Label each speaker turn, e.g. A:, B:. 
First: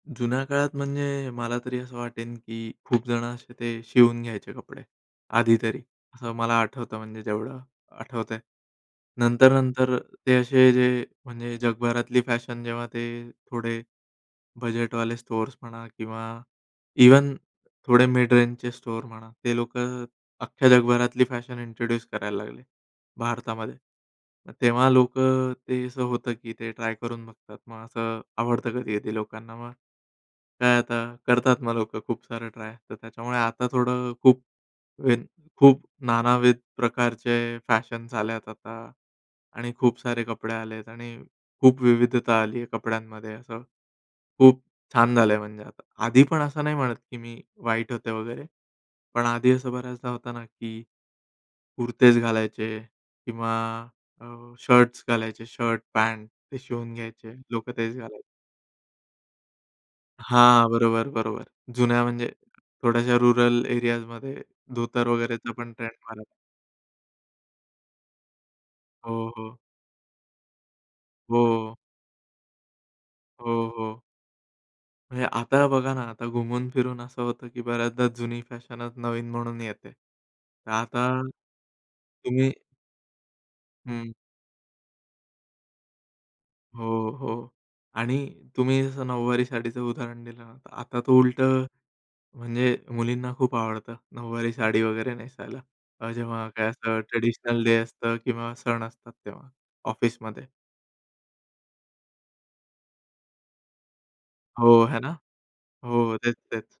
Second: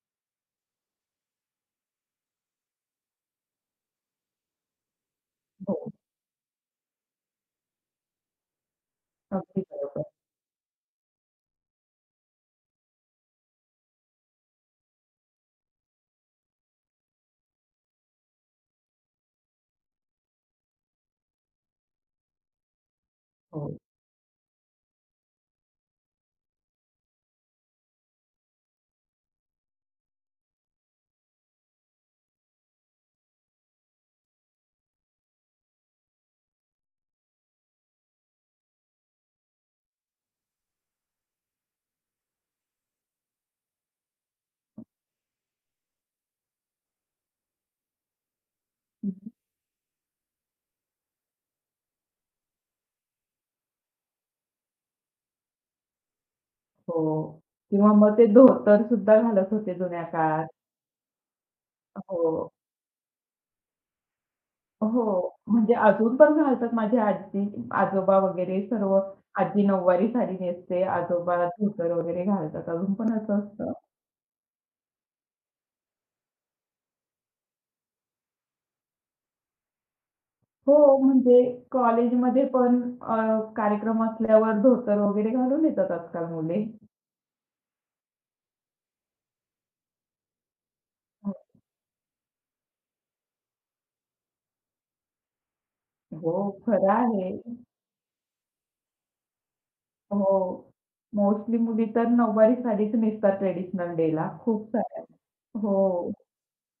A: जुन्या काळात म्हणजे मला तरी असं वाटेल, की खूप जणं असे ते शिवून घ्यायचे कपडे आधी तरी
B: हो.
A: असं मला आठवतं म्हणजे जेवढं आठवतंय.
B: अगदी
A: नंतर-नंतर
B: बरोबर.
A: ते असे जे म्हणजे जगभरातली फॅशन जेव्हा ते थोडे बजेटवाले स्टोअर्स म्हणा किंवा इव्हन थोडे मिड रेंजचे स्टोअर म्हणा, ते लोकं अख्ख्या जगभरातली फॅशन इंट्रोड्यूस करायला लागले भारतामध्ये,
B: हो.
A: मग तेव्हा लोकं अ, ते असं होतं, की ते ट्राय करून बघतात, मग असं आवडतं कधी-कधी लोकांना मग काय आता करतात मग लोकं खूप सारं ट्राय, तर त्याच्यामुळे आता थोडं अ, खूप वेन खूप नानाविध प्रकारचे फॅशन्स आलेत आता आणि खूप सारे कपडे आलेत आणि खूप विविधता आली आहे कपड्यांमध्ये असं, खूप छान झालंय म्हणजे आता. आधी पण असं नाही म्हणत की मी वाईट होते वगैरे पण
B: हं.
A: आधी असं बऱ्याचदा होतं ना, की कुर्तेच घालायचे किंवा अ, शर्ट्स घालायचे, शर्ट, पँट ते शिवून घ्यायचे
B: हो,
A: लोकं,
B: किंवा
A: तेच
B: मग
A: घालायचे.
B: ते धोतरसुद्धा घालत होते जुन्या काळात.
A: हां, बरोबर, बरोबर. जुन्या म्हणजे
B: हो.
A: थोड्याशा रुरल एरियाजमध्ये धोतर
B: हो,
A: वगैरेचा पण
B: म्हणजे
A: ट्रेंड
B: अजून
A: [unintelligible]
B: पण घालतात, माझी आजी, आजोबा वगैरे सर्व.
A: हो, हो.
B: आजी नऊवारी साडी नेसते, आजोबा
A: हो.
B: धोतर वगैरे घालतात अजून पण असं
A: हो,
B: असतं.
A: हो. म्हणजे आता बघा ना, आता घुमून फिरून असं होतं की बऱ्याचदा जुनी फॅशनच नवीन म्हणून येते. तर
B: हो,
A: आता
B: म्हणजे कॉलेजमध्ये
A: तुम्ही
B: पण अ, कार्यक्रम
A: हं.
B: असल्यावर धोतर वगैरे घालून येतात आजकाल मुले.
A: हो, हो आणि तुम्ही जसं नऊवारी साडीचं उदाहरण दिलं ना, तर आता तो
B: हो.
A: उलटं म्हणजे मुलींना खूप आवडतं नऊवारी साडी वगैरे नेसायला, अ,
B: हो,
A: जेव्हा काय
B: खरं
A: असं
B: आहे.
A: ट्रेडिशनल डे असतं किंवा सण असतात तेव्हा ऑफिसमध्ये.
B: हो, मोस्टली मुली तर नऊवारी सारीच नेसतात ट्रेडिशनल डेला खूप
A: हो, आहे
B: साऱ्या.
A: ना.
B: हो.
A: हो, तेच, तेच.